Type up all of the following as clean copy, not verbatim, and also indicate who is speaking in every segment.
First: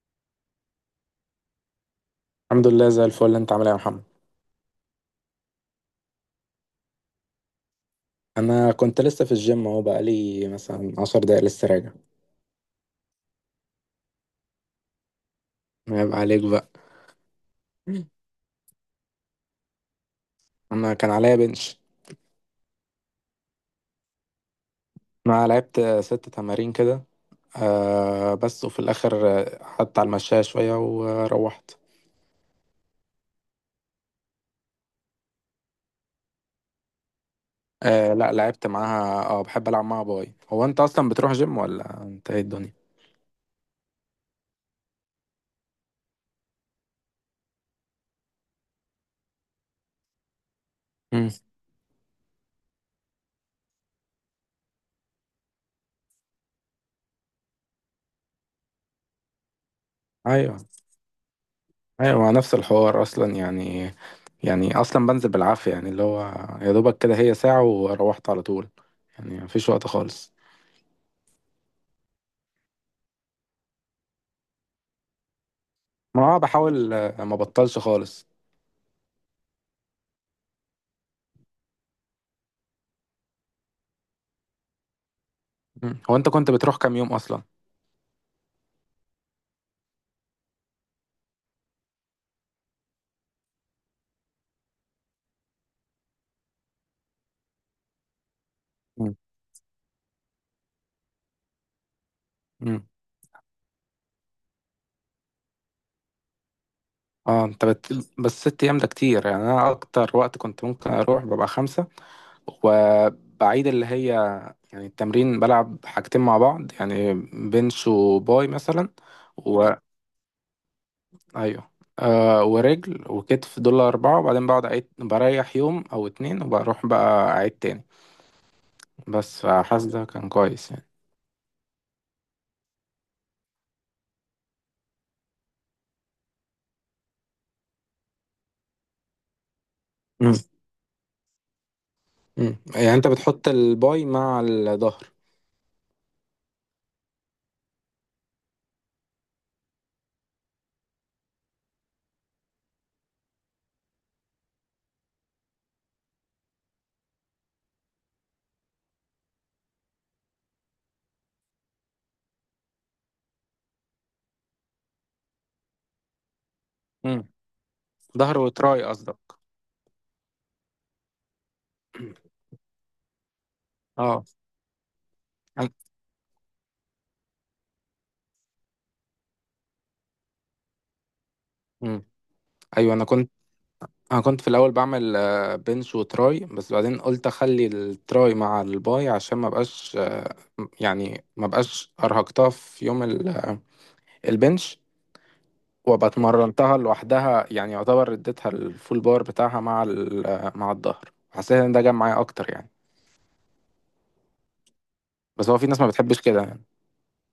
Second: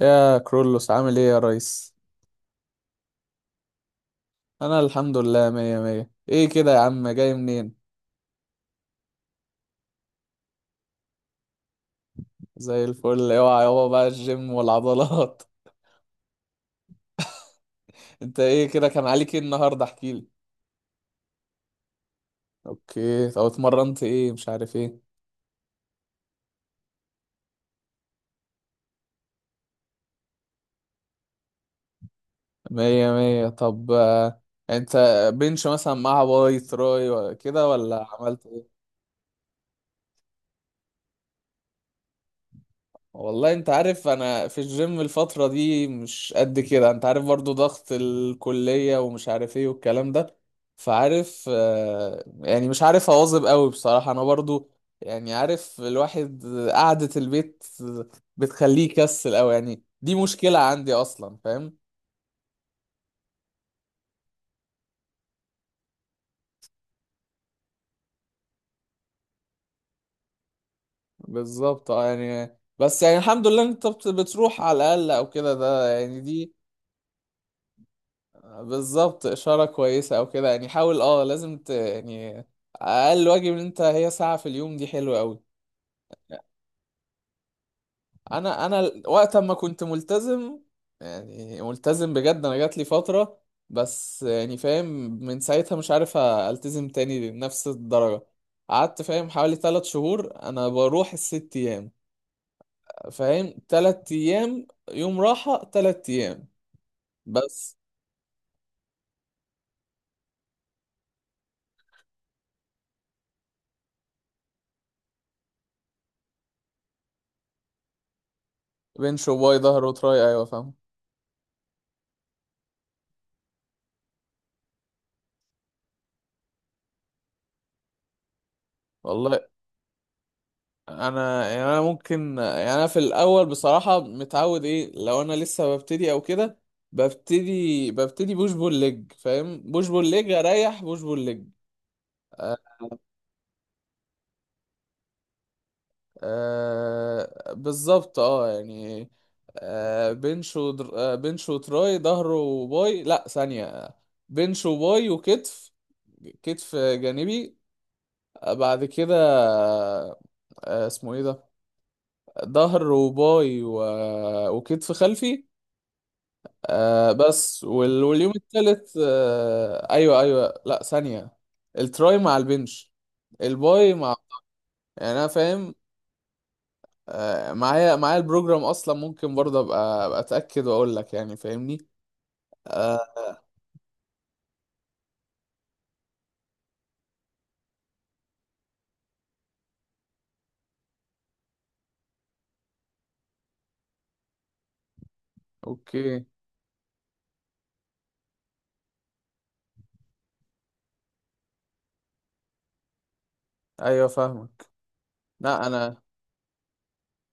Speaker 1: يا كرولوس، عامل ايه يا ريس؟
Speaker 2: الحمد لله زي الفل. انت عامل ايه يا محمد؟
Speaker 1: انا الحمد لله، مية مية. ايه كده يا عم؟ جاي منين؟
Speaker 2: انا كنت لسه في الجيم اهو، بقالي مثلا 10 دقايق لسه راجع.
Speaker 1: زي الفل. اوعى يابا بقى الجيم والعضلات.
Speaker 2: عيب عليك بقى.
Speaker 1: انت ايه كده؟ كان عليك ايه النهارده؟ احكيلي.
Speaker 2: انا كان عليا بنش.
Speaker 1: اوكي. طب اتمرنت ايه؟ مش عارف ايه.
Speaker 2: انا لعبت 6 تمارين كده. بس وفي الاخر قعدت على المشاية شوية وروحت.
Speaker 1: مية مية. طب انت بنش مثلا مع باي تراي كده، ولا
Speaker 2: آه، لا
Speaker 1: عملت؟
Speaker 2: لعبت معاها. اه بحب العب معاها باي. هو انت اصلا بتروح جيم ولا انت ايه الدنيا؟
Speaker 1: والله انت عارف، انا في الجيم الفترة دي مش قد كده. انت عارف برضو ضغط الكلية ومش عارف ايه والكلام ده.
Speaker 2: مم.
Speaker 1: فعارف يعني مش عارف اواظب قوي بصراحة، انا برضو. يعني عارف الواحد قعدة البيت بتخليه يكسل قوي، يعني دي
Speaker 2: ايوه،
Speaker 1: مشكلة عندي اصلا، فاهم؟
Speaker 2: ايوه، نفس الحوار اصلا يعني. يعني اصلا بنزل بالعافية يعني اللي هو يا دوبك كده هي ساعة، وروحت على طول. يعني مفيش وقت خالص.
Speaker 1: بالظبط اه. يعني بس يعني الحمد لله انت بتروح على الاقل او كده، ده يعني
Speaker 2: ما
Speaker 1: دي
Speaker 2: بحاول، ما بطلش خالص.
Speaker 1: بالظبط إشارة كويسة أو كده. يعني حاول، اه لازم يعني أقل واجب إن أنت هي ساعة في اليوم، دي حلوة أوي.
Speaker 2: مم. هو انت كنت بتروح كام يوم اصلا؟
Speaker 1: أنا وقت ما كنت ملتزم، يعني ملتزم بجد، أنا جات لي فترة. بس يعني فاهم، من ساعتها مش عارف ألتزم تاني لنفس الدرجة. قعدت
Speaker 2: مم.
Speaker 1: فاهم حوالي تلات شهور أنا بروح الست أيام.
Speaker 2: مم.
Speaker 1: فاهم تلات أيام يوم راحة تلات أيام.
Speaker 2: اه انت
Speaker 1: بس.
Speaker 2: بت... بس ست ايام ده كتير. يعني انا اكتر وقت كنت ممكن اروح ببقى خمسة، وبعيد اللي هي، يعني التمرين بلعب حاجتين مع بعض يعني، بنش وباي مثلا،
Speaker 1: بنش وباي،
Speaker 2: و،
Speaker 1: ظهر وتراي، أيوة فاهم.
Speaker 2: ايوه، آه، ورجل وكتف، دول اربعة، وبعدين بقعد أعيد، بريح يوم او اتنين وبروح بقى اعيد تاني. بس
Speaker 1: والله
Speaker 2: فحاسس ده كان كويس يعني.
Speaker 1: انا يعني انا ممكن، يعني انا في الاول بصراحه متعود، ايه لو انا لسه ببتدي او كده. ببتدي بوش بول ليج، فاهم؟ بوش بول ليج
Speaker 2: مم.
Speaker 1: اريح، بوش بول ليج.
Speaker 2: مم.
Speaker 1: آه.
Speaker 2: يعني انت بتحط الباي مع الظهر؟
Speaker 1: بالظبط اه يعني. آه بنش ودر... آه بنش وتراي، ظهر وباي، لا ثانيه. بنش وباي وكتف. كتف جانبي. بعد كده. آه اسمه ايه ده؟ ظهر وباي وكتف خلفي. آه بس واليوم
Speaker 2: ظهر وتراي
Speaker 1: التالت
Speaker 2: قصدك؟
Speaker 1: آه ايوه ايوه لا ثانية. التراي مع البنش. الباي مع.
Speaker 2: اه.
Speaker 1: يعني انا
Speaker 2: أنا...
Speaker 1: فاهم. آه معايا البروجرام اصلا، ممكن برضه ابقى اتاكد واقول لك، يعني فاهمني؟
Speaker 2: مم. ايوه، انا
Speaker 1: آه.
Speaker 2: كنت انا كنت في الاول بعمل بنش وتراي، بس بعدين قلت اخلي التراي مع الباي عشان ما بقاش يعني ما بقاش ارهقتها في يوم البنش، وابقى
Speaker 1: اوكي.
Speaker 2: اتمرنتها لوحدها يعني. يعتبر اديتها الفول بار بتاعها مع مع الظهر. حسيت ان ده جاب معايا اكتر يعني.
Speaker 1: ايوه فاهمك.
Speaker 2: بس هو في
Speaker 1: لا
Speaker 2: ناس ما
Speaker 1: انا.
Speaker 2: بتحبش كده يعني.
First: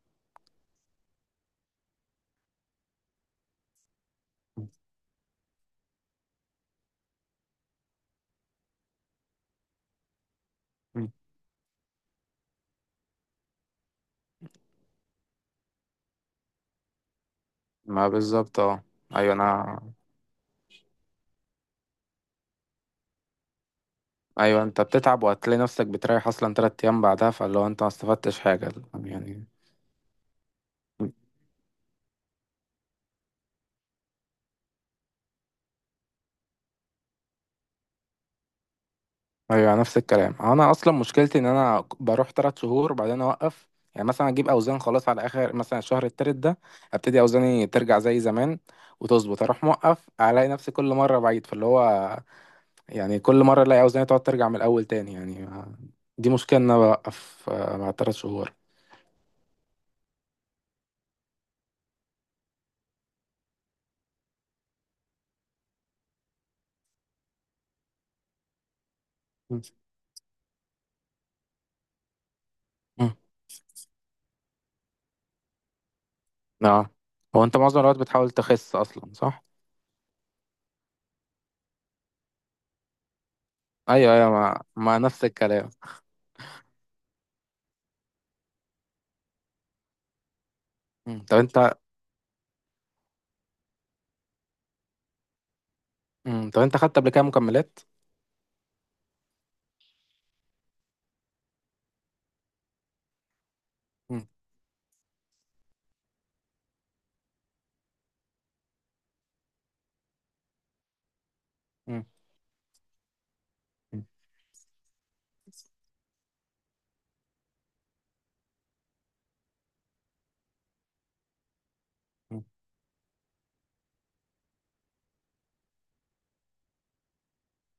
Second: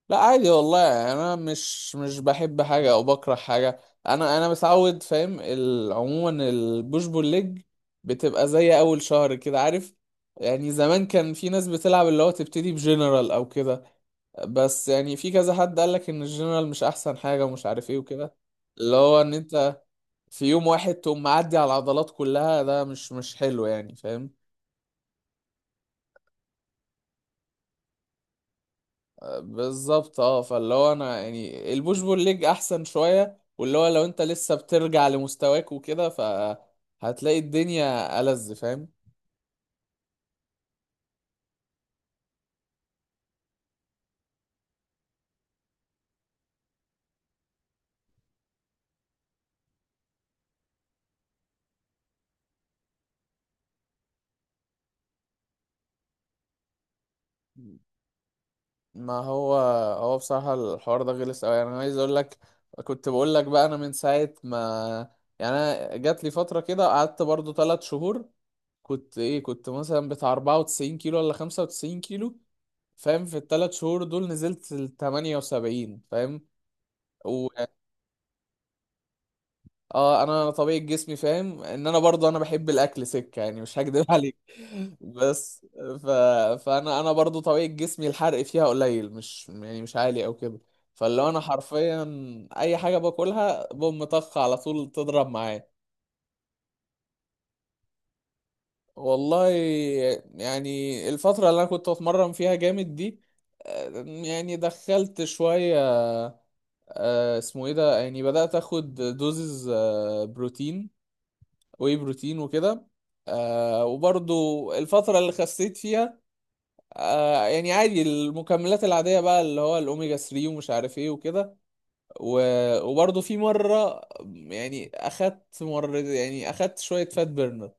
Speaker 1: لا عادي والله، انا مش بحب حاجه او بكره حاجه. انا متعود فاهم عموما البوش بول ليج بتبقى زي اول شهر كده، عارف؟ يعني زمان
Speaker 2: مم.
Speaker 1: كان في ناس بتلعب اللي هو تبتدي بجنرال او كده. بس يعني في كذا حد قالك ان الجنرال مش احسن حاجه ومش عارف ايه
Speaker 2: ما
Speaker 1: وكده.
Speaker 2: بالظبط، اه.
Speaker 1: اللي هو
Speaker 2: ايوه،
Speaker 1: ان
Speaker 2: انا،
Speaker 1: انت في يوم واحد تقوم معدي على العضلات كلها، ده مش حلو يعني، فاهم؟
Speaker 2: ايوه، انت بتتعب وهتلاقي نفسك بتريح اصلا 3 ايام بعدها، فاللي هو انت ما استفدتش حاجه يعني.
Speaker 1: بالظبط اه. فاللي هو انا يعني البوش بول ليج احسن شويه. واللي هو لو انت لسه بترجع لمستواك وكده، فهتلاقي الدنيا ألذ، فاهم؟
Speaker 2: ايوه، نفس الكلام. انا اصلا مشكلتي ان انا بروح 3 شهور بعدين اوقف. يعني مثلا اجيب اوزان خلاص على اخر مثلا الشهر التالت ده، ابتدي اوزاني ترجع زي زمان وتظبط، اروح موقف، الاقي نفسي كل مره بعيد، فاللي هو يعني كل مره الاقي اوزاني تقعد ترجع من الاول تاني يعني. دي مشكله ان انا بوقف بعد 3 شهور.
Speaker 1: ما هو، هو بصراحه الحوار ده غلس قوي. يعني انا عايز اقول لك، كنت بقول لك بقى، انا من ساعه ما يعني. انا جات لي فتره كده قعدت برضو ثلاث شهور. كنت ايه، كنت مثلا بتاع 94 كيلو ولا 95 كيلو،
Speaker 2: مم.
Speaker 1: فاهم؟ في الثلاث شهور دول نزلت ل 78، فاهم؟
Speaker 2: نعم. هو انت معظم الوقت بتحاول تخس اصلا، صح؟
Speaker 1: اه انا طبيعة جسمي فاهم، ان انا برضو انا بحب الاكل سكة، يعني مش هكدب
Speaker 2: ايوه، ايوه،
Speaker 1: عليك.
Speaker 2: ما نفس
Speaker 1: بس
Speaker 2: الكلام.
Speaker 1: فانا برضو طبيعة جسمي الحرق فيها قليل، مش يعني مش عالي او كده.
Speaker 2: مم.
Speaker 1: فلو
Speaker 2: طب
Speaker 1: انا
Speaker 2: انت.
Speaker 1: حرفيا اي حاجة باكلها بوم طخ على طول تضرب معايا.
Speaker 2: مم. طب انت خدت قبل كده مكملات؟
Speaker 1: والله يعني، الفترة اللي انا كنت اتمرن فيها جامد دي،
Speaker 2: مم.
Speaker 1: يعني دخلت شوية. اسمه ايه ده، يعني بدأت اخد دوزز بروتين، واي
Speaker 2: مم.
Speaker 1: بروتين وكده.
Speaker 2: مم.
Speaker 1: وبرضو الفترة اللي خسيت فيها، يعني عادي المكملات العادية بقى، اللي هو الأوميجا 3 ومش عارف ايه وكده.
Speaker 2: مم.
Speaker 1: وبرضو في مرة، يعني أخدت مرة، يعني أخدت شوية فات بيرنر.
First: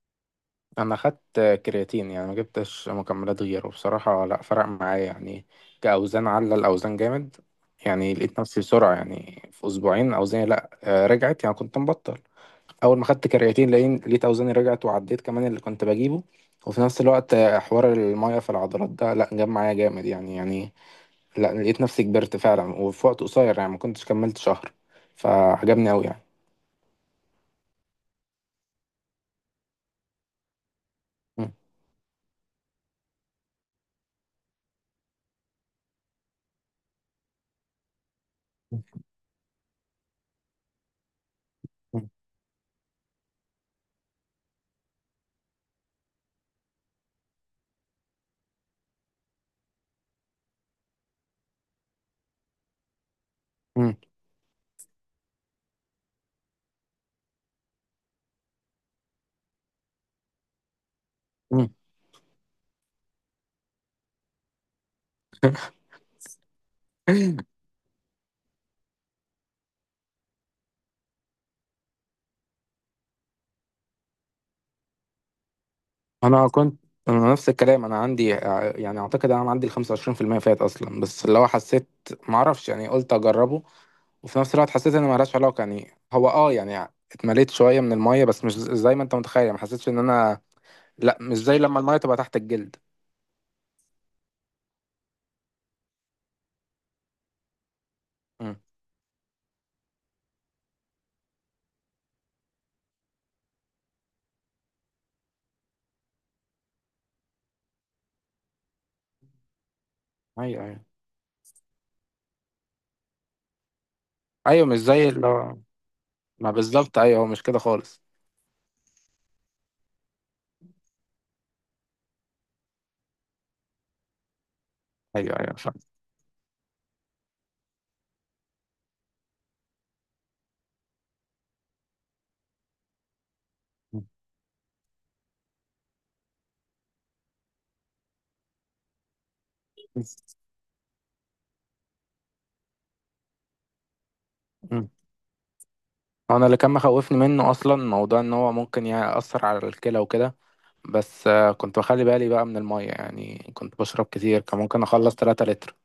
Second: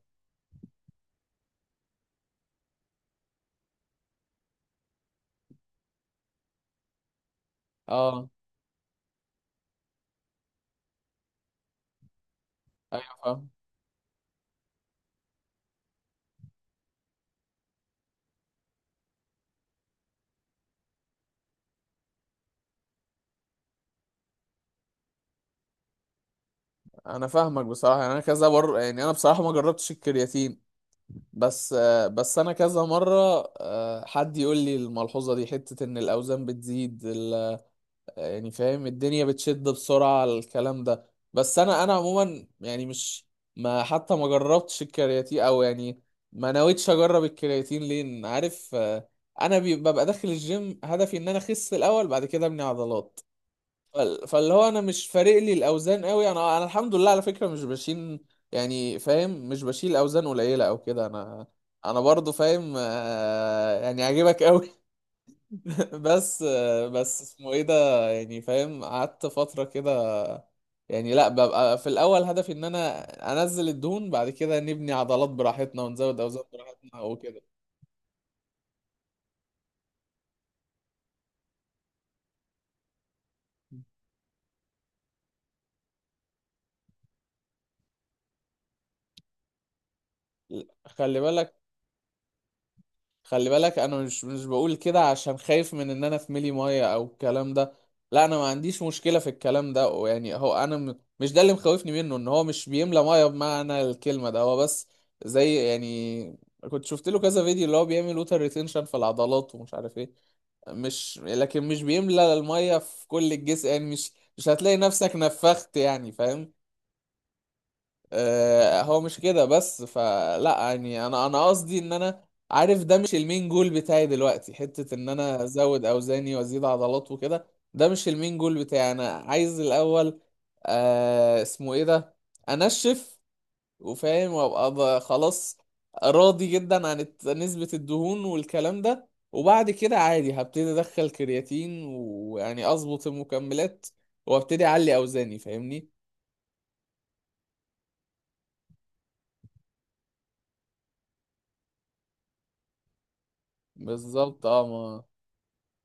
Speaker 2: انا خدت كرياتين. يعني ما جبتش مكملات غيره بصراحة. لا فرق معايا يعني كأوزان. على الأوزان جامد يعني.
Speaker 1: اه
Speaker 2: لقيت نفسي بسرعة يعني في أسبوعين أوزاني، لا، رجعت، يعني كنت مبطل. أول ما
Speaker 1: ايوه
Speaker 2: خدت
Speaker 1: فاهم.
Speaker 2: كرياتين لقيت أوزاني رجعت وعديت كمان اللي كنت بجيبه. وفي نفس الوقت حوار المية في العضلات ده، لا، جاب معايا جامد يعني. يعني لا، لقيت نفسي كبرت فعلا وفي وقت قصير. يعني ما كنتش كملت شهر، فعجبني أوي يعني.
Speaker 1: انا فاهمك بصراحه. يعني انا كذا مره، يعني انا بصراحه ما جربتش الكرياتين.
Speaker 2: مم.
Speaker 1: بس بس انا كذا مره حد يقول لي الملحوظه دي، حته ان الاوزان بتزيد، يعني فاهم الدنيا بتشد بسرعة على الكلام ده. بس انا
Speaker 2: مم.
Speaker 1: عموما يعني مش، ما حتى ما جربتش الكرياتين او يعني ما نويتش اجرب الكرياتين، لان عارف انا ببقى داخل الجيم هدفي ان انا اخس الاول، بعد كده ابني عضلات.
Speaker 2: مم.
Speaker 1: فاللي هو انا مش فارق لي الاوزان قوي، انا الحمد لله على فكرة مش بشيل. يعني فاهم مش بشيل اوزان قليلة او كده. انا
Speaker 2: مم.
Speaker 1: انا برضو فاهم يعني عاجبك قوي، بس. بس اسمه ايه ده، يعني فاهم قعدت فترة كده. يعني لا ببقى في الاول هدفي ان انا انزل الدهون، بعد كده نبني عضلات براحتنا ونزود اوزان
Speaker 2: انا كنت.
Speaker 1: براحتنا
Speaker 2: انا
Speaker 1: وكده.
Speaker 2: نفس الكلام. انا عندي يعني اعتقد انا عندي ال 25% فات اصلا، بس اللي هو حسيت، ما اعرفش، يعني قلت اجربه. وفي نفس الوقت حسيت ان ملهاش علاقه. يعني هو، اه، يعني اتمليت شويه من الميه، بس مش زي ما انت متخيل. ما حسيتش ان انا، لا،
Speaker 1: خلي
Speaker 2: مش
Speaker 1: بالك.
Speaker 2: زي لما الميه تبقى تحت الجلد.
Speaker 1: خلي بالك انا مش بقول كده عشان خايف من ان انا في ملي ميه او الكلام ده. لا انا ما
Speaker 2: مم.
Speaker 1: عنديش مشكلة في الكلام ده. ويعني هو انا مش ده اللي مخوفني منه، ان هو مش بيملى ميه بمعنى الكلمة، ده هو بس زي يعني. كنت شفت له كذا فيديو اللي هو بيعمل ووتر ريتنشن في العضلات ومش عارف ايه.
Speaker 2: ايوه، ايوه.
Speaker 1: مش لكن مش بيملى المية في كل الجسم، يعني مش، مش
Speaker 2: ايوه،
Speaker 1: هتلاقي
Speaker 2: مش زي
Speaker 1: نفسك
Speaker 2: اللي هو،
Speaker 1: نفخت، يعني
Speaker 2: ما
Speaker 1: فاهم؟
Speaker 2: بالظبط، ايوه، هو مش كده خالص.
Speaker 1: آه هو مش كده. بس فلا يعني انا قصدي ان انا عارف ده مش المين جول بتاعي دلوقتي، حتة ان
Speaker 2: ايوه،
Speaker 1: انا
Speaker 2: ايوه، فاهم.
Speaker 1: ازود اوزاني وازيد عضلات وكده. ده مش المين جول بتاعي. انا عايز الاول آه اسمه ايه ده، انشف
Speaker 2: مم.
Speaker 1: وفاهم وابقى خلاص راضي جدا عن نسبة الدهون والكلام ده، وبعد كده عادي هبتدي ادخل كرياتين، ويعني اظبط المكملات وابتدي
Speaker 2: مم.
Speaker 1: اعلي اوزاني، فاهمني؟
Speaker 2: انا اللي كان مخوفني منه اصلا موضوع ان هو ممكن يأثر على الكلى وكده. بس كنت بخلي بالي بقى من المية. يعني كنت بشرب كتير،
Speaker 1: بالظبط
Speaker 2: كان
Speaker 1: اه.
Speaker 2: ممكن
Speaker 1: ما،
Speaker 2: أخلص 3 لتر.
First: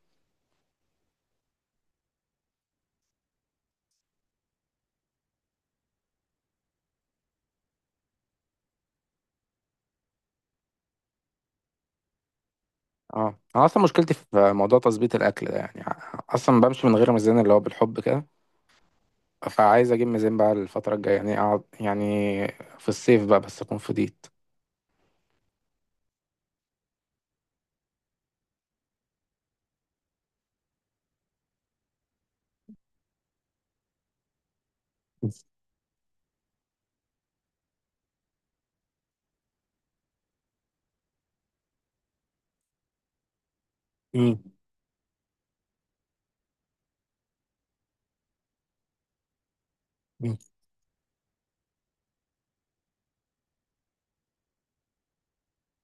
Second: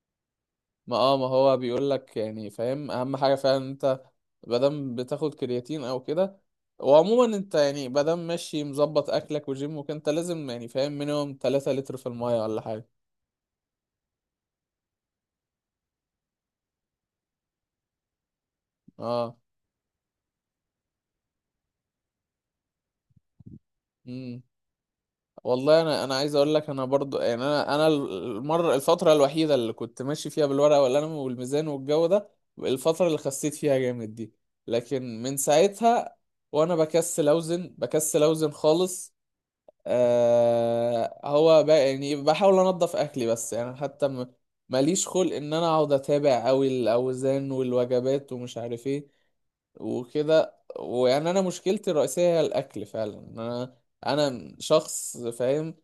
Speaker 1: ما اه ما هو بيقول لك، يعني فاهم اهم حاجة فعلا انت مادام بتاخد كرياتين او كده. وعموما انت يعني مادام ماشي مظبط اكلك وجيمك، انت لازم يعني فاهم مينيمم 3 لتر في المية ولا حاجة.
Speaker 2: اه، أنا أصلا مشكلتي في موضوع تظبيط الأكل ده يعني. أصلا بمشي من غير ميزان، اللي هو بالحب كده.
Speaker 1: اه
Speaker 2: فعايز أجيب ميزان بقى الفترة الجاية، يعني أقعد، يعني في الصيف بقى، بس أكون فضيت.
Speaker 1: والله انا، انا عايز اقول لك انا برضو يعني، انا الفتره الوحيده اللي كنت ماشي فيها بالورقه والقلم والميزان والجو ده، الفتره اللي خسيت فيها جامد دي. لكن من ساعتها وانا بكسل اوزن بكسل اوزن خالص. آه هو بقى يعني بحاول انضف اكلي، بس يعني حتى
Speaker 2: مم.
Speaker 1: ماليش خلق ان انا اقعد اتابع اوي الاوزان والوجبات ومش عارف ايه
Speaker 2: مم.
Speaker 1: وكده. ويعني انا مشكلتي الرئيسيه هي الاكل فعلا. انا انا شخص فاهم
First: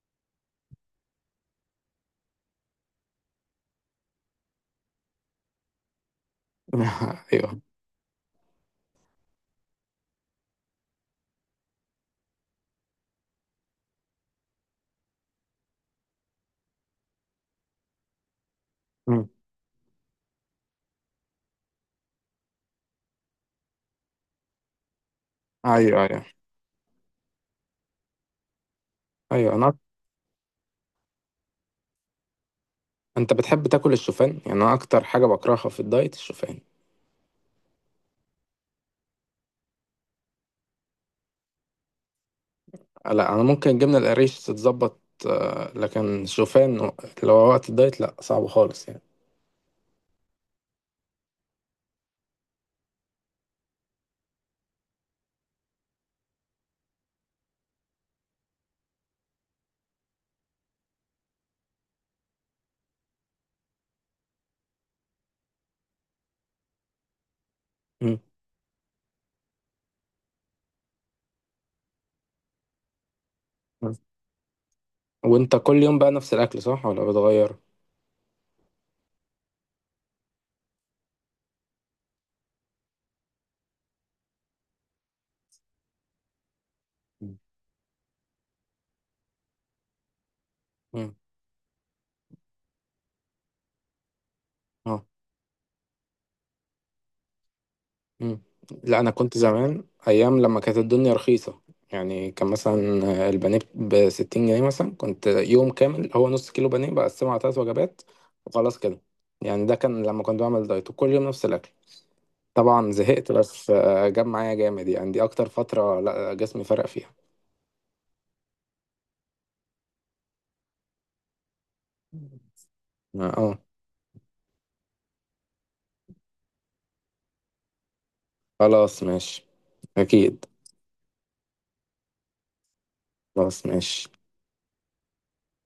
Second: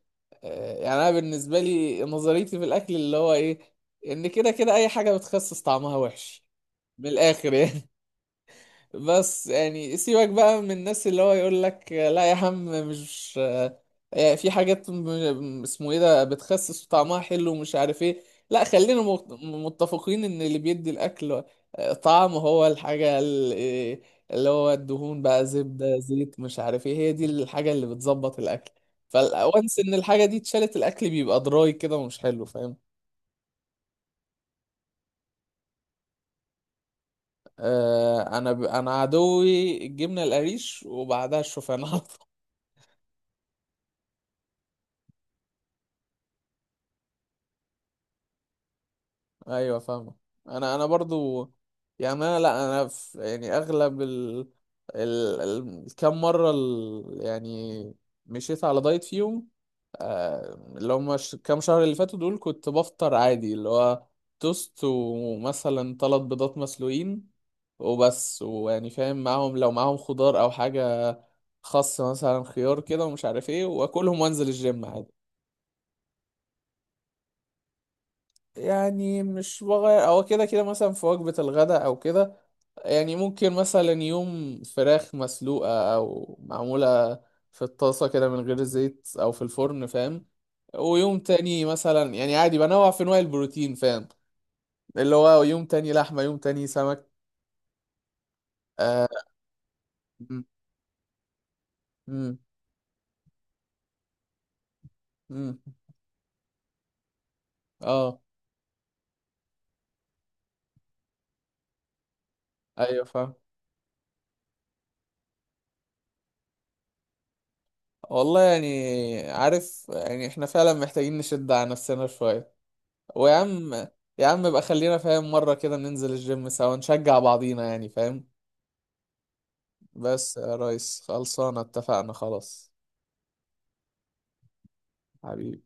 Speaker 1: يعني انا بالنسبه لي نظريتي في الاكل اللي هو ايه، ان كده كده اي حاجه بتخسس طعمها وحش، من الاخر
Speaker 2: أيوه.
Speaker 1: يعني. بس يعني سيبك بقى من الناس اللي هو يقول لك لا يا عم مش. يعني في حاجات اسمه ايه ده بتخسس وطعمها حلو ومش عارف ايه. لا خلينا
Speaker 2: مم.
Speaker 1: متفقين ان اللي بيدي الاكل طعم هو الحاجة اللي هو الدهون بقى، زبدة
Speaker 2: أيوه، أيوه،
Speaker 1: زيت مش عارف ايه، هي دي الحاجة اللي بتظبط الاكل.
Speaker 2: أيوه.
Speaker 1: فالوانس ان الحاجة دي اتشالت الاكل بيبقى دراي كده ومش حلو، فاهم؟
Speaker 2: أنت بتحب تاكل الشوفان؟ يعني أنا أكتر حاجة بكرهها في الدايت الشوفان.
Speaker 1: آه انا انا عدوي الجبنة القريش وبعدها الشوفان
Speaker 2: لا، انا ممكن الجبنه القريش تتظبط، لكن شوفان لو وقت الدايت لا، صعب خالص يعني.
Speaker 1: ايوه فاهمه. انا برضو. يعني انا لا انا في، يعني اغلب الكام مره يعني مشيت على دايت فيهم. كام شهر اللي فاتوا دول كنت بفطر عادي، اللي هو توست ومثلا ثلاث بيضات مسلوقين
Speaker 2: مم.
Speaker 1: وبس. ويعني فاهم معاهم، لو معاهم خضار او حاجه، خس مثلا خيار كده ومش عارف ايه،
Speaker 2: مم.
Speaker 1: واكلهم وانزل الجيم عادي.
Speaker 2: وانت كل يوم بقى نفس الاكل صح ولا بتغير؟
Speaker 1: يعني مش بغير، هو كده كده مثلا في وجبة الغداء أو كده يعني ممكن مثلا يوم فراخ مسلوقة أو معمولة
Speaker 2: مم.
Speaker 1: في الطاسة كده من غير زيت أو في الفرن، فاهم؟
Speaker 2: مم.
Speaker 1: ويوم تاني مثلا يعني عادي بنوع في أنواع البروتين، فاهم؟
Speaker 2: اه.
Speaker 1: اللي هو يوم تاني لحمة، يوم تاني سمك.
Speaker 2: مم. لا
Speaker 1: آه.
Speaker 2: انا كنت زمان ايام
Speaker 1: مم،
Speaker 2: لما كانت الدنيا رخيصه، يعني
Speaker 1: مم،
Speaker 2: كان مثلا البانيه ب 60 جنيه مثلا. كنت
Speaker 1: مم.
Speaker 2: يوم كامل هو نص كيلو بانيه بقسمه على 3 وجبات
Speaker 1: آه
Speaker 2: وخلاص كده. يعني ده كان لما كنت بعمل دايت وكل يوم نفس الاكل، طبعا
Speaker 1: أيوة
Speaker 2: زهقت،
Speaker 1: فاهم.
Speaker 2: بس جاب معايا جامد يعني. دي اكتر فتره لا جسمي فرق فيها.
Speaker 1: والله يعني، عارف يعني إحنا فعلا محتاجين نشد على نفسنا شوية.
Speaker 2: اه.
Speaker 1: ويا
Speaker 2: آه.
Speaker 1: عم، يا عم بقى خلينا فاهم مرة كده ننزل الجيم سوا نشجع بعضينا، يعني فاهم.
Speaker 2: خلاص ماشي.
Speaker 1: بس
Speaker 2: اكيد.
Speaker 1: يا ريس، خلصانة؟ اتفقنا؟ خلاص.
Speaker 2: خلاص ماشي.
Speaker 1: حبيبي.